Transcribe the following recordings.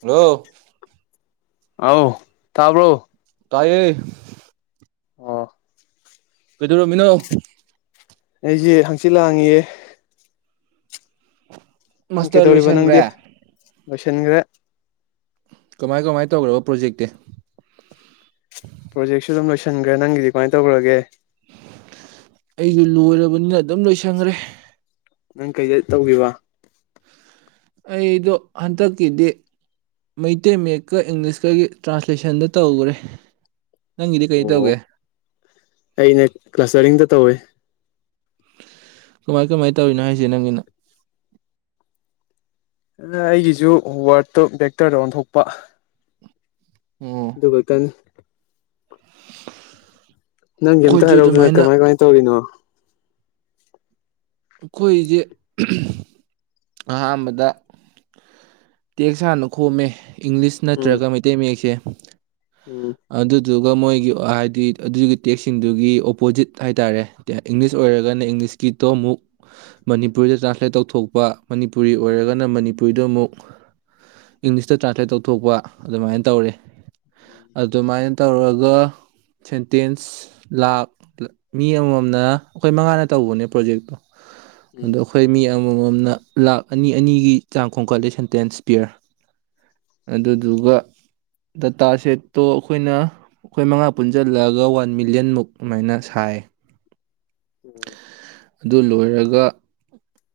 Hello ꯑꯥꯎ ꯇꯕ꯭ꯔꯣ ꯇꯥꯏꯌꯦ ꯑꯣ ꯀꯩꯗꯧꯔꯝꯃꯤꯅꯣ ꯑꯩꯁꯦ ꯍꯪꯆꯤꯠ ꯂꯥꯡꯉꯤꯌꯦ ꯃꯥꯁꯇꯔ ꯀꯩꯗꯧꯔꯤꯕ ꯅꯪꯗꯤ ꯂꯣꯏꯁꯟꯈ꯭ꯔꯦ ꯂꯣꯏꯁꯤꯟꯈ꯭ꯔꯦ ꯀꯃꯥꯏ ꯀꯃꯥꯏꯅ ꯇꯧꯈ꯭ꯔꯕ ꯄ꯭ꯔꯣꯖꯦꯛꯇꯤ ꯄ꯭ꯔꯣꯖꯦꯛꯁꯨ ꯑꯗꯨꯝ ꯂꯣꯏꯁꯤꯟꯈ꯭ꯔꯦ ꯅꯪꯒꯤꯗꯤ ꯀꯃꯥꯏꯅ ꯇꯧꯈ꯭ꯔꯒꯦ ꯑꯩꯁꯨ ꯂꯣꯏꯔꯕꯅꯤꯅ ꯑꯗꯨꯝ ꯂꯣꯏꯁꯟꯈ꯭ꯔꯦ ꯅꯪ ꯀꯩꯗ ꯇꯧꯈꯤꯕ ꯑꯩꯗꯣ ꯍꯟꯗꯛꯀꯤꯗꯤ ꯃꯩꯇꯩ ꯃꯥꯌꯦꯛꯀ ꯏꯪꯂꯤꯁꯀꯒꯤ ꯇ꯭ꯔꯥꯟꯁꯂꯦꯁꯟꯗ ꯇꯧꯈꯔ꯭ꯦ ꯅꯪꯒꯤꯗꯤ ꯀꯩ ꯑꯣ ꯇꯧꯒꯦ ꯑꯩꯅ ꯀ꯭ꯂꯁꯇꯔꯤꯡꯗ ꯇꯧꯋꯦ ꯀꯃꯥꯏ ꯀꯃꯥꯏꯅ ꯇꯧꯔꯤꯅꯣ ꯍꯥꯏꯁꯦ ꯅꯪꯒꯤꯅ ꯑꯩꯒꯤꯁꯨ ꯋꯥꯔꯠꯇꯣ ꯕꯦꯛꯇꯔꯗ ꯑꯣꯟꯊꯣꯛꯄ ꯑꯣ ꯎꯔꯛꯀꯅꯤ ꯅꯪꯒꯤ ꯑꯝꯇ ꯑꯩꯈꯣꯏꯁꯨ ꯍꯥꯏꯔꯛꯎꯗꯅ ꯑꯗꯨꯃꯥꯏꯅ ꯀꯃꯥꯏ ꯀꯃꯥꯏꯅ ꯇꯧꯔꯤꯅꯣ ꯑꯩꯈꯣꯏꯁꯦ ꯑꯍꯥꯟꯕꯗ ꯇꯦꯛꯁ ꯍꯥꯟꯅ ꯈꯣꯝꯃꯦ ꯏꯪꯂꯤꯁ ꯎꯝ ꯅꯠꯇ꯭ꯔꯒ ꯃꯩ ꯇꯩ ꯃꯌꯦꯛꯁꯦ ꯎꯝ ꯑꯗꯨꯗꯨꯒ ꯃꯣꯏꯒꯤ ꯍꯥꯏꯗꯤ ꯑꯗꯨꯒꯤ ꯇꯦꯛꯁꯁꯤꯡꯗꯨꯒꯤ ꯑꯣꯄꯣꯖꯤꯠ ꯍꯥꯏꯇꯥꯔꯦ ꯏꯪꯂꯤꯁ ꯑꯣꯏꯔꯒꯅ ꯏꯪꯂꯤꯁꯀꯤꯇꯣ ꯑꯃꯨꯛ ꯃꯅꯤꯄꯨꯔꯤꯗ ꯇ꯭ꯔꯥꯟꯁꯂꯦꯠ ꯇꯧꯊꯣꯛꯄ ꯃꯅꯤꯄꯨꯔꯤ ꯑꯣꯏꯔꯒꯅ ꯃꯅꯤ ꯃꯅꯤꯄꯨꯔꯤꯗꯥ ꯑꯃꯨꯛ ꯏꯪꯂꯤꯁꯇ ꯇ꯭ꯔꯥꯟꯁꯂꯦꯠ ꯇꯧꯊꯣꯛꯄ ꯑꯗꯨꯃꯥꯏꯅ ꯇꯧꯔꯦ ꯑꯗꯨꯃꯥꯏꯅ ꯇꯧꯔꯒ ꯁꯦꯟꯇꯦꯟꯁ ꯂꯥ ꯃꯤ ꯑꯃꯃꯝꯅ ꯑꯩꯈꯣꯏ ꯃꯉꯥꯅ ꯇꯧꯕꯅꯦ ꯄ꯭ꯔꯣꯖꯦꯛ ꯑꯗꯣ ꯑꯩꯈ ꯎꯝ ꯑꯩꯈꯣꯏ ꯃꯤ ꯑꯃꯃꯝꯅ ꯂꯥꯛ ꯑꯅꯤ ꯑꯅꯤꯒꯤ ꯆꯥꯡ ꯈꯣꯡꯝꯈꯠꯂꯤ ꯁꯟꯇꯦꯟꯁ ꯄꯤꯔꯒꯥ ꯑꯗꯨꯗꯨꯒ ꯗꯥꯇꯥ ꯁꯦꯠ ꯑꯗꯣ ꯑꯩꯈꯣꯏꯅ ꯑꯩꯈꯣꯏ ꯃꯉꯥ ꯄꯨꯟꯁꯤꯜꯂꯛꯒ ꯋꯥꯟ ꯃꯤꯂꯤꯌꯟꯃꯨꯛ ꯑꯗꯨꯃꯥꯏꯅ ꯁꯥꯏ [inaudible] [inaudible] ꯑꯗꯨ ꯂꯣꯏꯔꯒ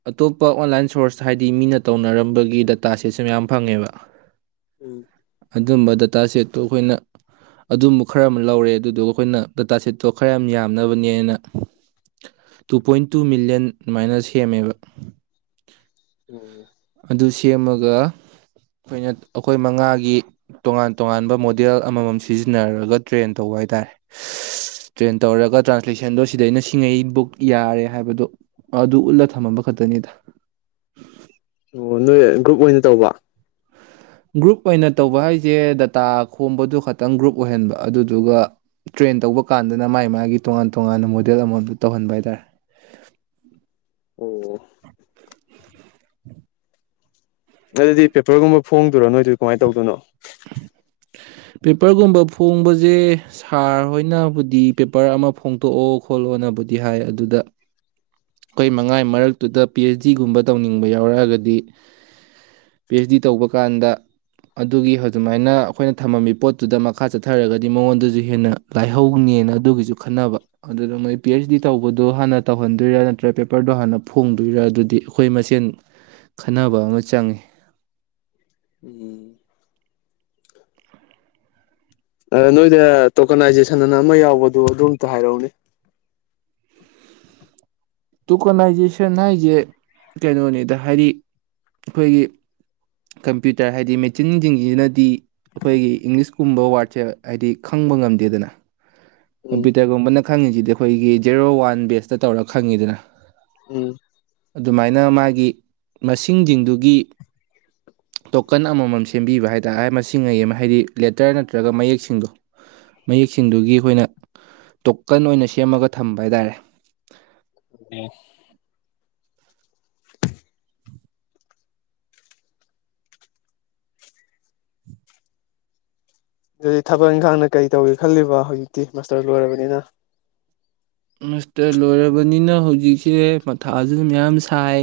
ꯑꯇꯣꯞꯄ ꯑꯣꯟꯂꯥꯏꯟ ꯁꯣꯔꯁ ꯍꯥꯏꯗꯤ ꯃꯤꯅ ꯇꯧꯅꯔꯝꯕꯒꯤ ꯗꯇꯥꯁꯦꯁꯨ ꯃꯌꯥꯝ ꯐꯪꯉꯦꯕ ꯎꯝ ꯑꯗꯨꯝꯕ ꯗꯇꯥ ꯁꯦꯠꯇꯨ ꯑꯩꯈꯣꯏꯅ ꯑꯗꯨꯝꯕ ꯈꯔ ꯑꯃ ꯂꯧꯔꯦ ꯑꯗꯨꯗꯨꯒ ꯑꯩꯈꯣꯏꯅ ꯗꯇꯥ ꯁꯦꯠꯇꯣ ꯈꯔ ꯌꯥꯝ ꯌꯥꯝꯅꯕꯅꯦꯅ ꯇꯨ ꯄꯣꯏꯟ ꯇꯨ ꯃꯤꯂꯤꯌꯟ ꯑꯗꯨꯃꯥꯏꯅ ꯁꯦꯝꯃꯦꯕ ꯎꯝ ꯑꯗꯨ ꯁꯦꯝꯃꯒ ꯑꯩꯈꯣꯏꯅ ꯑꯩꯈꯣꯏ ꯃꯉꯥꯒꯤ ꯇꯣꯉꯥꯟ ꯇꯣꯉꯥꯟꯕ ꯃꯣꯗꯦꯜ ꯑꯃꯃꯝ ꯁꯤꯖꯤꯟꯅꯔꯒ ꯇ꯭ꯔꯦꯟ ꯇꯧꯕ ꯍꯥꯏꯇꯥꯔꯦ ꯇ꯭ꯔꯦꯟ ꯇꯧꯔꯒ ꯇ꯭ꯔꯥꯟꯁꯂꯦꯁꯟꯗꯣ ꯁꯤꯗꯩꯅ ꯁꯤꯡꯉꯩ ꯕꯨꯛ ꯌꯥꯔꯦ ꯍꯥꯏꯕꯗꯣ ꯑꯗꯨ ꯎꯠꯂ ꯊꯝꯃꯝꯕ ꯈꯛꯇꯅꯤꯗ ꯑꯣ ꯅꯣꯏ ꯒ꯭ꯔꯨꯞ ꯑꯣꯏꯅ ꯇꯧꯕ ꯒ꯭ꯔꯨꯞ ꯑꯣꯏꯅ ꯇꯧꯕ ꯍꯥꯏꯁꯦ ꯗꯇꯥ ꯈꯣꯝꯕꯗꯨ ꯈꯛꯇꯪ ꯒ꯭ꯔꯨꯞ ꯑꯣꯏꯍꯟꯕ ꯑꯗꯨꯗꯨꯒ ꯇ꯭ꯔꯦꯟ ꯇꯧꯕ ꯀꯥꯟꯗꯅ ꯃꯥꯥꯏ ꯃꯥꯒꯤ ꯇꯣꯉꯥꯟ ꯇꯣꯉꯥꯟꯅ ꯃꯣꯗꯦꯜ ꯑꯃ ꯇꯧꯍꯟꯕ ꯍꯥꯏꯇꯥꯔꯦ ꯑꯣ ꯑꯗꯨꯗꯤ ꯄꯦꯄꯔꯒꯨꯝꯕ ꯐꯣꯡꯗꯣꯏꯔꯣ ꯅꯣꯏꯗꯨ ꯀꯃꯥꯏ ꯇꯧꯗꯣꯏꯅꯣ ꯄꯦꯄꯔꯒꯨꯝꯕ ꯐꯣꯡꯕꯖꯦ ꯁꯥꯔ ꯍꯣꯏꯅꯕꯨꯗꯤ ꯄꯦꯄꯔ ꯑꯃ ꯐꯣꯡꯇꯣꯛꯑꯣ ꯈꯣꯠꯂꯣꯅꯕꯨꯗꯤ ꯍꯥꯏ ꯑꯗꯨꯗ ꯑꯩꯈꯣꯏ ꯃꯉꯥꯒꯤ ꯃꯔꯛꯇꯨꯗ ꯄꯤ ꯑꯩꯆ ꯗꯤꯒꯨꯝꯕ ꯇꯧꯅꯤꯡꯕ ꯌꯥꯎꯔꯛꯑꯒꯗꯤ ꯄꯤ ꯑꯩꯆ ꯗꯤ ꯇꯧꯕꯥꯀꯟꯗꯥ ꯑꯗꯨꯒꯤ ꯍꯧꯁꯨꯃꯥꯏꯅ ꯑꯩꯈꯣꯏꯅ ꯊꯝꯃꯝꯃꯤ ꯄꯣꯠꯇꯨꯗ ꯃꯈꯥ ꯆꯠꯊꯔꯒꯗꯤ ꯃꯉꯣꯟꯗꯨꯁꯨ ꯍꯦꯟꯅ ꯂꯥꯏꯍꯧꯅꯦꯅ ꯑꯗꯨꯒꯤꯁꯨ ꯈꯟꯅꯕ ꯑꯗꯨꯗ ꯃꯣꯏ ꯄꯤ ꯑꯩꯆ ꯗꯤ ꯇꯧꯕꯗꯨ ꯍꯥꯟꯅ ꯇꯧꯍꯟꯗꯣꯏꯔꯥ ꯗ꯭ꯔꯦꯠ ꯄꯦꯄꯔꯗꯣ ꯍꯥꯟꯅ ꯐꯣꯡꯗꯣꯏꯔꯥ ꯑꯗꯨꯗꯤ ꯑꯩꯈꯣꯏ ꯃꯁꯦꯟ ꯈꯟꯅꯕ ꯑꯃ ꯆꯪꯉꯤ [inaudible] ꯑꯥ ꯅꯣꯏꯗ ꯇꯣꯀꯅꯥꯏꯖꯦꯁꯟ ꯑꯅ ꯑꯃ ꯌꯥꯎꯕꯗꯣ ꯑꯗꯨ ꯑꯝꯇ ꯍꯥꯏꯔꯛꯎꯅꯦ ꯇꯣꯀꯣꯅꯥꯏꯖꯦꯁꯟ ꯍꯥꯏꯁꯦ ꯀꯩꯅꯣꯅꯤꯗ ꯍꯥꯏꯗꯤ ꯑꯩꯈꯣꯏꯒꯤ ꯀꯝꯄ꯭ꯌꯨꯇꯔ ꯍꯥꯏꯗꯤ ꯃꯦꯆꯤꯟꯁꯤꯡꯁꯤꯅꯗꯤ ꯑꯩꯈꯣꯏꯒꯤ ꯏꯪꯂꯤꯁꯀꯨꯝꯕ ꯋꯥꯔꯗꯁꯦ ꯍꯥꯏꯗꯤ ꯈꯪꯕ ꯉꯝꯗꯦꯗꯅ ꯎꯝ ꯀꯝꯄ꯭ꯌꯨꯇꯔꯒꯨꯝꯕꯅ ꯈꯪꯉꯤꯁꯤꯗꯤ ꯑꯩꯈꯣꯏꯒꯤ ꯖꯦꯔꯣ ꯋꯥꯟ ꯕꯦꯁꯇ ꯇꯧꯔ ꯈꯪꯉꯤꯗꯅ ꯎꯝ ꯑꯗꯨꯃꯥꯏꯅ ꯃꯥꯒꯤ ꯃꯁꯤꯡꯖꯤꯡꯗꯨꯒꯤ ꯇꯣꯀꯟ ꯑꯃꯃꯝ ꯁꯦꯝꯕꯤꯕ ꯍꯥꯏꯇꯥꯔꯦ ꯃꯁꯤꯉꯩ ꯑꯃ ꯍꯥꯏꯗꯤ ꯂꯦꯇꯔ ꯅꯠꯇ꯭ꯔꯒ ꯃꯌꯦꯛꯁꯤꯡꯗꯣ ꯃꯌꯦꯛꯁꯤꯡꯗꯨꯒꯤ ꯑꯩꯈꯣꯏꯅ ꯇꯣꯀꯟ ꯑꯣꯏꯅ ꯁꯦꯝꯃꯒ ꯊꯝꯕ ꯍꯥꯏꯇꯥꯔꯦ ꯎꯝ ꯑꯗꯨꯗꯤ ꯊꯕꯛ ꯏꯪꯈꯥꯡꯅ ꯀꯔꯤ ꯇꯧꯒꯦ ꯈꯜꯂꯤꯕ ꯍꯧꯖꯤꯛꯇꯤ ꯃꯥꯁꯇꯔ ꯂꯣꯏꯔꯕꯅꯤꯅ ꯃꯁꯇꯔ ꯂꯣꯏꯔꯕꯅꯤꯅ ꯍꯧꯖꯤꯛꯁꯦ ꯃꯊꯥꯁꯨ ꯃꯌꯥꯝ ꯁꯥꯏ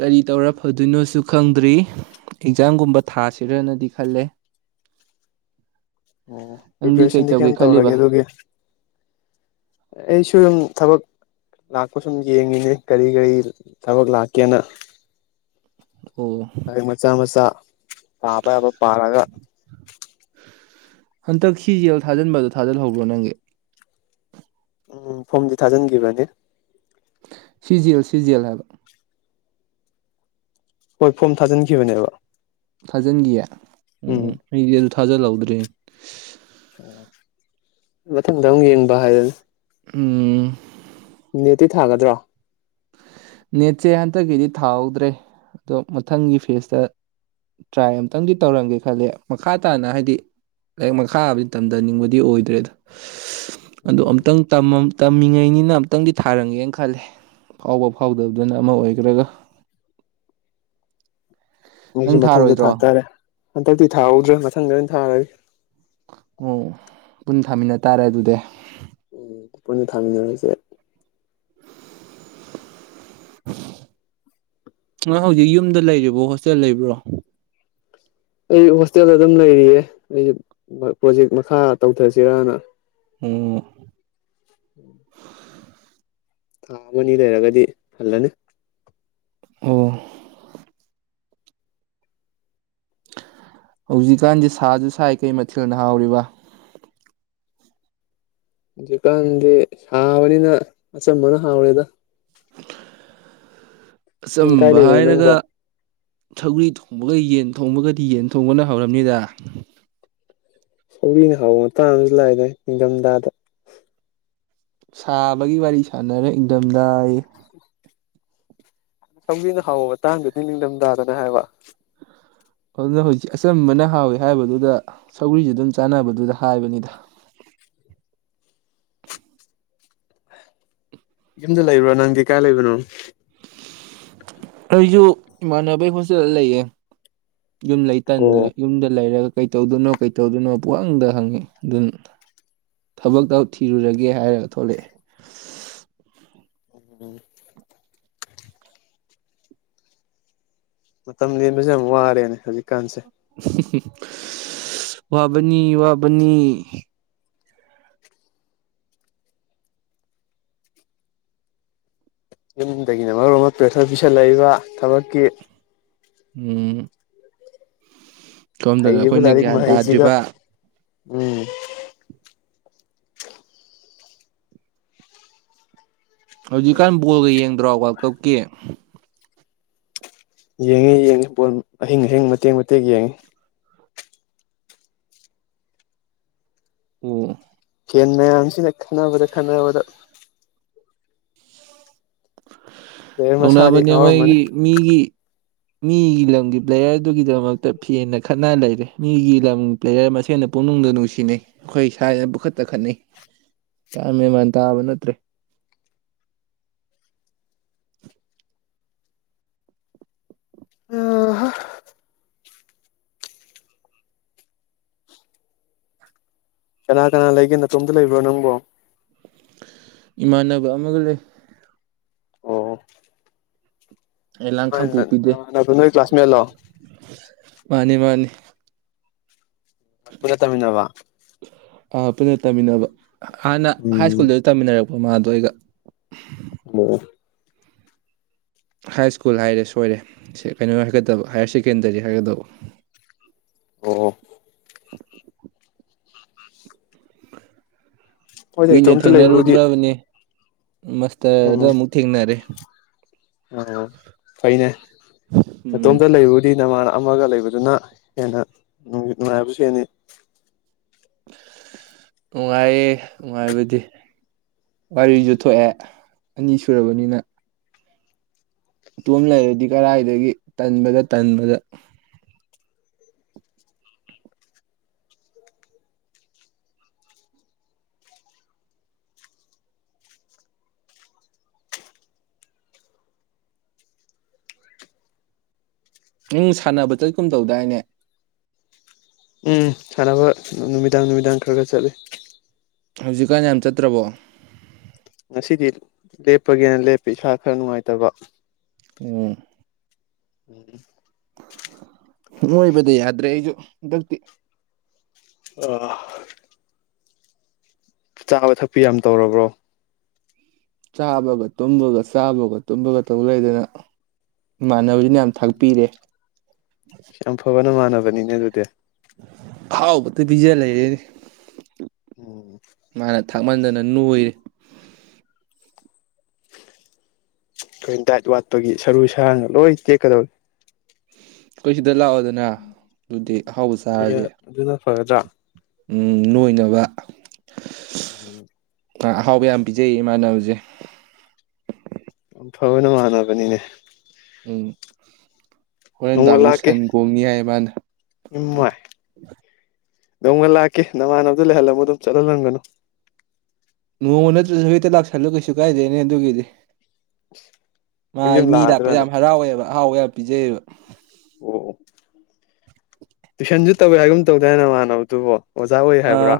ꯀꯔꯤ ꯇꯧꯔ ꯐꯗꯣꯏꯅꯣꯁꯨ ꯈꯪꯗ꯭ꯔꯤ ꯑꯦꯛꯖꯥꯝꯒꯨꯝꯕ ꯊꯥꯁꯤꯔꯅꯗꯤ ꯈꯜꯂꯦ ꯑꯣ ꯅꯪꯗꯤ ꯀꯩ ꯄ꯭ꯔꯤꯄꯦꯔꯦꯁꯟꯗꯤ ꯇꯧꯒꯦ ꯀꯩꯝ ꯈꯜꯂꯤꯕ ꯇꯧꯔꯒꯦ ꯑꯗꯨꯒꯤ ꯑꯩꯁꯨ ꯌꯨꯝ ꯊꯕꯛ ꯂꯥꯛꯄ ꯁꯨꯝ ꯌꯦꯡꯉꯤꯅꯦ ꯀꯔꯤ ꯀꯔꯤ ꯊꯕꯛ ꯂꯥꯛꯀꯦꯅ ꯑꯣ ꯃꯆꯥ ꯃꯆꯥ ꯄꯥꯕ ꯌꯥꯕ ꯄꯥꯔꯒ ꯍꯟꯗꯛ ꯁꯤ ꯖꯤ ꯌꯦꯜ ꯊꯥꯖꯤꯟꯕꯗꯣ ꯊꯥꯖꯤꯜꯍꯧꯕ꯭ꯔꯣ ꯅꯪꯒꯤ ꯎꯝ ꯐꯣꯝꯗꯤ ꯊꯥꯖꯤꯟꯈꯤꯕꯅꯤ ꯁꯤꯖꯦꯜ ꯁꯤꯖꯦꯜ ꯍꯥꯏꯕ ꯍꯣꯏ ꯐꯣꯝ ꯊꯥꯖꯤꯟꯈꯤꯕꯅꯦꯕ ꯊꯥꯖꯟꯈꯤꯌꯦ ꯎꯝ ꯑꯩꯗꯤ ꯑꯗꯨ ꯊꯥꯖꯤꯜꯍꯧꯗ꯭ꯔꯦ ꯑꯣ ꯃꯊꯪꯗꯃꯨꯛ ꯌꯦꯡꯕ ꯍꯥꯏꯗꯨꯟ ꯎꯝ ꯅꯦꯠꯇꯤ ꯊꯥꯒꯗ꯭ꯔꯣ ꯅꯦꯠꯁꯦ ꯍꯟꯗꯛꯀꯤꯗꯤ ꯊꯥꯍꯧꯗ꯭ꯔꯦ ꯑꯗꯣ ꯃꯊꯪꯒꯤ ꯐꯦꯁꯇ ꯇ꯭ꯔꯥꯏ ꯑꯃꯝꯇꯪꯗꯤ ꯇꯧꯔꯝꯒꯦ ꯈꯜꯂꯦ ꯃꯈꯥ ꯇꯥꯅ ꯍꯥꯏꯗꯤ ꯂꯥꯏꯔꯤꯛ ꯃꯈꯥꯕꯨꯗꯤ ꯇꯝꯊꯅꯤꯡꯕꯗꯤ ꯑꯣꯏꯗ꯭ꯔꯦꯗꯥ ꯑꯗ‌ꯣ ꯎꯝ ꯑꯝꯇꯪ ꯇꯝꯃꯝ ꯇꯝꯃꯤꯉꯩꯅꯤꯅ ꯑꯝꯇꯪꯗꯤ ꯊꯥꯔꯝꯒꯦꯅ ꯈꯜꯂꯦ ꯐꯥꯎꯕ ꯐꯥꯎꯗꯕꯗꯨꯅ ꯑꯃ ꯑꯣꯏꯈ꯭ꯔꯒ ꯑꯩꯖꯨ ꯅꯪ ꯃꯊꯪꯗ ꯊꯥ ꯊꯥꯔꯣꯏꯗ꯭ꯔꯣ ꯇꯥꯔꯦ ꯍꯟꯗꯛꯇꯤ ꯊꯥꯍꯧꯗ꯭ꯔꯦ ꯃꯊꯪꯗ ꯑꯣꯏꯅ ꯊꯥꯔ ꯑꯣ ꯄꯨꯟ ꯊꯥꯃꯤꯟꯅ ꯇꯥꯔꯦ ꯑꯗꯨꯗꯤ ꯎꯝ ꯄꯨꯟꯅ ꯊꯥꯃꯤꯟꯅꯔꯁꯦ [unintelligible] ꯅꯥ ꯍꯧꯖꯤꯛ ꯌꯨꯝꯗ ꯂꯩꯔꯤꯕꯣ ꯍꯣꯁꯇꯦꯜ ꯂꯩꯕ꯭ꯔꯣ ꯑꯩ ꯍꯣꯁꯇꯦꯜꯗ ꯑꯗꯨꯝ ꯂꯩꯔꯤꯌꯦ ꯑꯩ ꯑ ꯄ꯭ꯔꯣꯖꯦꯛ ꯃꯈꯥ ꯇꯧꯊꯁꯤꯔꯥꯅꯥ ꯑꯣ ꯊꯥ ꯑꯃꯅꯤ ꯂꯩꯔꯒꯗꯤ ꯍꯜꯂꯅꯤ ꯑꯣ ꯍꯧꯖꯤꯛꯀꯥꯟꯗꯤ ꯁꯥꯁꯨ ꯁꯥꯏ ꯀꯩ ꯃꯊꯦꯜꯅ ꯍꯥꯎꯔꯤꯕꯥ ꯍꯨꯖꯤꯀꯥꯟꯗꯤ ꯁꯥꯕꯅꯤꯅ ꯑꯆꯝꯕꯅ ꯍꯥꯎꯔꯦꯗꯥ ꯎꯝ ꯀꯥꯏ ꯑꯆꯝꯕ ꯂꯩꯕꯅꯣ ꯍꯥꯏꯔꯒ ꯅꯪꯕꯣ ꯁꯧꯒ꯭ꯔꯤ ꯊꯣꯡꯕꯒ ꯌꯦꯟ ꯊꯣꯡꯕꯒꯗꯤ ꯌꯦꯟ ꯊꯣꯡꯕꯅ ꯍꯧꯔꯝꯅꯤꯗ ꯁꯧꯒ꯭ꯔꯤꯅ ꯍꯥꯎꯕ ꯃꯇꯥꯡ ꯑꯝꯁꯨ ꯂꯥꯛꯑꯦꯗ ꯏꯪꯊꯝ ꯊꯥꯗ ꯁꯥꯕꯒꯤ ꯋꯥꯔꯤ ꯁꯥꯟꯅꯔ ꯏꯪꯗꯝꯗꯥꯌ‌ꯦ ꯁꯧꯒ꯭ꯔꯤꯅ ꯍꯥꯎꯕ ꯃꯇꯥꯡꯗꯨꯗꯤ ꯅꯤꯡꯗꯝꯗꯥꯗꯅ‌ꯦ ꯍꯥꯏꯕ ꯑꯗꯨꯅ ꯍꯧꯖꯤꯛ ꯑꯆꯝꯕꯅ ꯍꯥꯎꯋꯤ ꯍꯥꯏꯕꯗꯨꯗ ꯁꯧꯒ‍꯭ꯔꯤꯁꯨ ꯑꯗꯨꯝ ꯆꯥꯟꯅꯕꯗꯨꯗ ꯍꯥꯏꯕꯅꯤꯗ ꯌꯨꯝꯗ ꯂꯩꯕ꯭ꯔꯣ ꯅꯪꯗꯤ ꯀꯥꯏ ꯂꯩꯕꯅꯣ ꯑꯩꯖꯨ ꯏꯃꯥꯟꯅꯕꯩ ꯍꯣꯁꯇꯦꯜꯗ ꯂꯩꯌꯦ ꯌꯨꯝ ꯂꯩ ꯑꯣ ꯇꯟꯗꯅ ꯌꯨꯝꯗ ꯂꯩꯔꯛ ꯀꯩ ꯇꯧꯗꯣꯅꯣ ꯀꯩ ꯇꯧꯗꯣꯅꯣ ꯄꯨꯡꯍꯪꯗ ꯍꯪꯉꯤ ꯑꯗꯨꯟ ꯊꯕꯛꯇ‌ꯣ‌ ꯊꯤꯔꯨꯔꯒꯦ ꯍꯥꯏꯔ ꯊꯣꯛꯂ‌‌ꯦꯑꯦ ꯎꯝ ꯃꯇꯝ ꯂꯦꯟꯕꯖ‌ꯦ ꯌꯥꯝ ꯋꯥꯔꯦꯅꯦ ꯍꯧꯖꯤꯛꯀꯥꯟꯁꯦ ꯋꯥꯕꯅꯤ ꯋꯥꯕꯅꯤ ꯌꯨꯝꯗꯒꯤꯅ ꯃꯔ‌ꯣꯟ ꯑꯃ ꯄ꯭ꯔꯦꯁꯔ ꯄꯤꯁꯜꯂꯥꯏꯕ ꯊꯕꯛꯀꯤ ꯎꯝ ꯁꯣꯝꯗꯅ ꯍꯩꯔꯤꯕ ꯑꯩꯈꯣꯏꯅ ꯂꯥꯏꯔꯤꯛ ꯒ꯭ꯌꯥꯟ ꯃꯍꯩꯁꯤꯒ ꯇꯥꯗ꯭ꯔꯤꯕ ꯎꯝ ꯍꯧꯖꯤꯛꯀꯥꯟ ꯕꯣꯜꯒ ꯌꯦꯡꯗ꯭ꯔꯣ ꯋꯥꯔꯜ ꯀꯞꯀꯤ ꯌꯦꯡꯉ‌ꯦ ꯌꯦꯡꯉ‌ꯦ ꯕꯣꯟ ꯑꯍꯤꯡ ꯑꯍꯤꯡ ꯃꯇꯦꯛ ꯃꯇꯦꯛ ꯌꯦꯡ ꯑꯣ ꯐꯦꯟ ꯃꯌꯥꯝꯁꯤꯅ ꯈꯟꯅꯕꯗ ꯈꯠꯅꯕꯗ ꯄ꯭ꯂꯦꯌꯔ ꯃꯁꯥꯗꯤ ꯇꯧꯅꯕꯅꯦ ꯉꯥꯎꯔꯝꯃꯅꯤ ꯃꯣꯏꯒꯤ ꯃꯤꯒꯤ ꯃꯤꯒꯤ ꯂꯝꯒꯤ ꯄ꯭ꯂꯦꯌꯔꯗꯨꯒꯤꯗꯃꯛꯇ ꯐꯦꯟꯅ ꯈꯠꯅ ꯂꯩꯔꯦ ꯃꯤꯒꯤ ꯂꯝ ꯄ꯭ꯂꯦꯌꯔ ꯃꯁꯦꯟꯅ ꯄꯨꯛꯅꯨꯡꯗ ꯅꯨꯡꯁꯤꯅꯩ ꯑꯩꯈꯣꯏ ꯏꯁꯥꯅ ꯄꯨꯈꯠ ꯇꯥ ꯈꯠꯅꯩ꯫ ꯒ꯭ꯌꯥꯟ ꯃꯦꯃꯥꯟ ꯇꯥꯕ ꯅꯠꯇ꯭ꯔꯦ ꯀꯅꯥ ꯀꯅꯥ ꯂꯩꯒꯦ ꯅꯇꯣꯝꯇ ꯂꯩꯕ꯭ꯔꯣ ꯅꯪꯕꯣ꯫ ꯏꯃꯥꯟꯅꯕ ꯑꯃꯒꯥ ꯂꯩ꯫ ꯑꯣ ꯑꯩ ꯂꯥꯡꯈꯥꯡꯄꯣꯛꯄꯤꯗꯦ ꯅ ꯅꯣꯏ ꯀ꯭ꯂꯥꯁꯃꯦꯠꯂꯣ ꯃꯥꯅꯤ ꯃꯥꯅꯤ ꯄꯨꯟꯅ ꯇꯥꯝꯃꯤꯟꯅꯕ ꯑ ꯄꯨꯟꯅ ꯇꯥꯃꯤꯟꯅꯕ ꯍꯥꯟꯅ ꯍꯥꯏ ꯎꯝ ꯁ꯭ꯀꯨꯜꯗ ꯇꯝꯃꯤꯟꯅꯔꯛꯄ ꯃꯥꯗꯣ ꯑꯩꯒ [unintelligible] ꯍꯥꯏ ꯁ꯭ꯀꯨꯜ ꯍꯥꯏꯔꯦ ꯁꯣꯏꯔꯦ ꯁꯦ ꯀꯩꯅꯣ ꯍꯥꯏꯒꯗꯕ ꯍꯥꯏꯌꯔ ꯁꯦꯀꯦꯟꯗꯔꯤ ꯍꯥꯏꯒꯗꯕ ꯑꯣ ꯍꯣꯏꯗ ꯀꯨꯏꯅ ꯏꯇꯣꯝꯇ ꯂꯩꯕꯕꯨꯗꯤ ꯊꯦꯡꯅꯔꯨꯗ꯭ꯔꯥꯕꯅꯦ ꯃꯁꯇꯔꯗ ꯑꯃꯨꯛ ꯊꯦꯡꯅꯔꯦ꯫ ꯑ ꯐꯩꯅꯦ ꯎꯝ ꯅꯇꯣꯝꯗꯥ ꯂꯩꯕꯕꯨꯗꯤ ꯅ ꯃꯥ ꯑꯃꯒꯥ ꯂꯩꯕꯗꯨꯅ ꯍꯦꯟꯅ ꯅꯨꯡ ꯅꯨꯡꯉꯥꯏꯕꯁꯨ ꯍꯦꯟꯅꯤ ꯅꯨꯡꯉꯥꯏꯌꯦ ꯅꯨꯡꯉꯥꯏꯕꯗꯤ ꯋꯥꯔꯤꯁꯨ ꯊꯣꯛꯑꯦ ꯑꯅꯤ ꯁꯨꯔꯕꯅꯤꯅ ꯏꯇꯣꯝ ꯂꯩꯔꯗꯤ ꯀꯔꯥꯏꯗꯒꯤ ꯇꯟꯕꯗ ꯇꯟꯕꯗ ꯅꯪ ꯁꯥꯟꯅꯕ ꯆꯠ ꯀꯨꯝ ꯇꯧꯗꯥꯏꯅꯦ ꯎꯝ ꯁꯥꯟꯅꯕ ꯅꯨꯃꯤꯗꯥꯡ ꯅꯨꯃꯤꯗꯥꯡ ꯈꯔ ꯈꯔ ꯆꯠꯂꯤ꯫ ꯍꯧꯖꯤꯛꯀꯥꯟ ꯌꯥꯝ ꯆꯠꯇ꯭ꯔꯕꯣ꯫ ꯉꯁꯤꯗꯤ ꯂꯦꯞꯄꯒꯦꯅ ꯂꯦꯞꯄꯤ ꯏꯁꯥ ꯈꯔ ꯅꯨꯡꯉꯥꯏꯇꯕ ꯎꯝ꯫ [unintelligible] ꯅꯣꯏꯕꯗ ꯌꯥꯗ꯭ꯔꯦ ꯑꯩꯁꯨ ꯍꯟꯗꯛꯇꯤ ꯑꯥ ꯆꯥꯕ ꯊꯛꯄꯤ ꯌꯥꯝ ꯇꯧꯔꯕ꯭ꯔꯣ꯫ ꯆꯥꯕꯒ ꯇꯨꯝꯕꯒ ꯆꯥꯕꯒ ꯇꯨꯝꯕꯒ ꯇꯧ ꯂꯩꯗꯅ꯫ ꯏꯃꯥꯟꯅꯕꯁꯤꯅ ꯌꯥꯝ ꯊꯥꯛꯄꯤꯔꯦ꯫ ꯌꯥꯝ ꯐꯕꯥ ꯅꯃꯥꯟꯅꯕꯅꯤꯅꯦ ꯑꯗꯨꯗꯤ ꯑꯍꯥꯎꯕꯇꯥ ꯄꯤꯖꯥ ꯂꯩꯔꯦꯅꯦ꯫ ꯎꯝ꯫ ꯃꯥꯅ ꯊꯥꯛꯃꯟꯗꯅ ꯅꯣꯏꯔꯦ꯫ ꯑꯩꯈꯣꯏꯅ ꯗꯥꯏꯠ ꯋꯥꯠꯄꯒꯤ ꯁꯔꯨ ꯁꯔꯥꯡꯒ ꯂꯣꯏꯅ ꯇꯦꯛꯀꯗꯧꯔꯦ꯫ ꯑꯩꯈꯣꯏ ꯁꯤꯗ ꯂꯥꯛꯑꯣꯗꯅ ꯑꯗꯨꯗꯤ ꯑꯍꯥꯎꯕ ꯅꯣꯏꯒ ꯆꯥꯔꯁꯦ꯫ ꯑꯗꯨꯅ ꯐꯔꯗ꯭ꯔꯥ꯫ ꯎꯝ ꯅꯣꯏꯅꯕ ꯎꯝ꯫ ꯑꯍꯥꯎꯕ ꯌꯥꯝ ꯄꯤꯖꯩ ꯏꯃꯥꯟꯅꯕꯁꯦ꯫ ꯌꯥꯝ ꯐꯕꯥ ꯅꯃꯥꯟꯅꯕꯅꯤꯅꯦ꯫ ꯍꯣꯔꯦꯟꯗꯥꯡꯁꯨ ꯁꯟ ꯀꯣꯡꯅꯤ ꯍꯥꯏ ꯃꯅꯥ ꯏꯃꯥꯏ ꯅꯣꯡꯃꯥ ꯂꯥꯛꯀꯦ ꯅꯃꯥꯟꯅꯕꯗꯨ ꯂꯩꯍꯜꯂꯝꯃꯨ ꯑꯗꯨꯝ ꯆꯠꯍꯜꯂꯝꯒꯅꯨ ꯅꯣꯡꯃ ꯅꯠꯇ꯭ꯔꯁꯨ ꯍꯦꯛꯇ ꯂꯥꯛꯁꯤꯜꯂꯨ ꯀꯩꯁꯨ ꯀꯥꯏꯗꯦꯅꯦ ꯑꯗꯨꯒꯤꯗꯤ ꯃꯥ ꯑꯩ ꯌꯨꯝ ꯃꯤ ꯂꯥꯛꯄ ꯂꯥꯛꯑꯗ꯭ꯔꯅꯦ ꯌꯥꯝ ꯍꯔꯥꯎꯋꯦꯕ ꯑꯍꯥꯎꯕ ꯌꯥꯝ ꯄꯤꯖꯩꯌꯦꯕ ꯑꯣ ꯑꯣ ꯇꯨꯏꯁꯟꯁꯨ ꯇꯧꯋꯦ ꯍꯥꯏꯒꯨꯝ ꯇꯧꯗꯥꯏ ꯅꯃꯥꯟꯅꯕꯗꯨꯕꯨ ꯑꯥ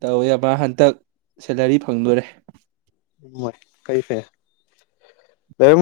ꯇꯧꯋꯦꯕ ꯍꯟꯇꯛ ꯁꯦꯂꯔꯤ ꯐꯪꯗꯣꯔꯦ ꯏꯃꯥꯏ ꯀꯩ ꯐꯦ ꯂꯩꯔꯝ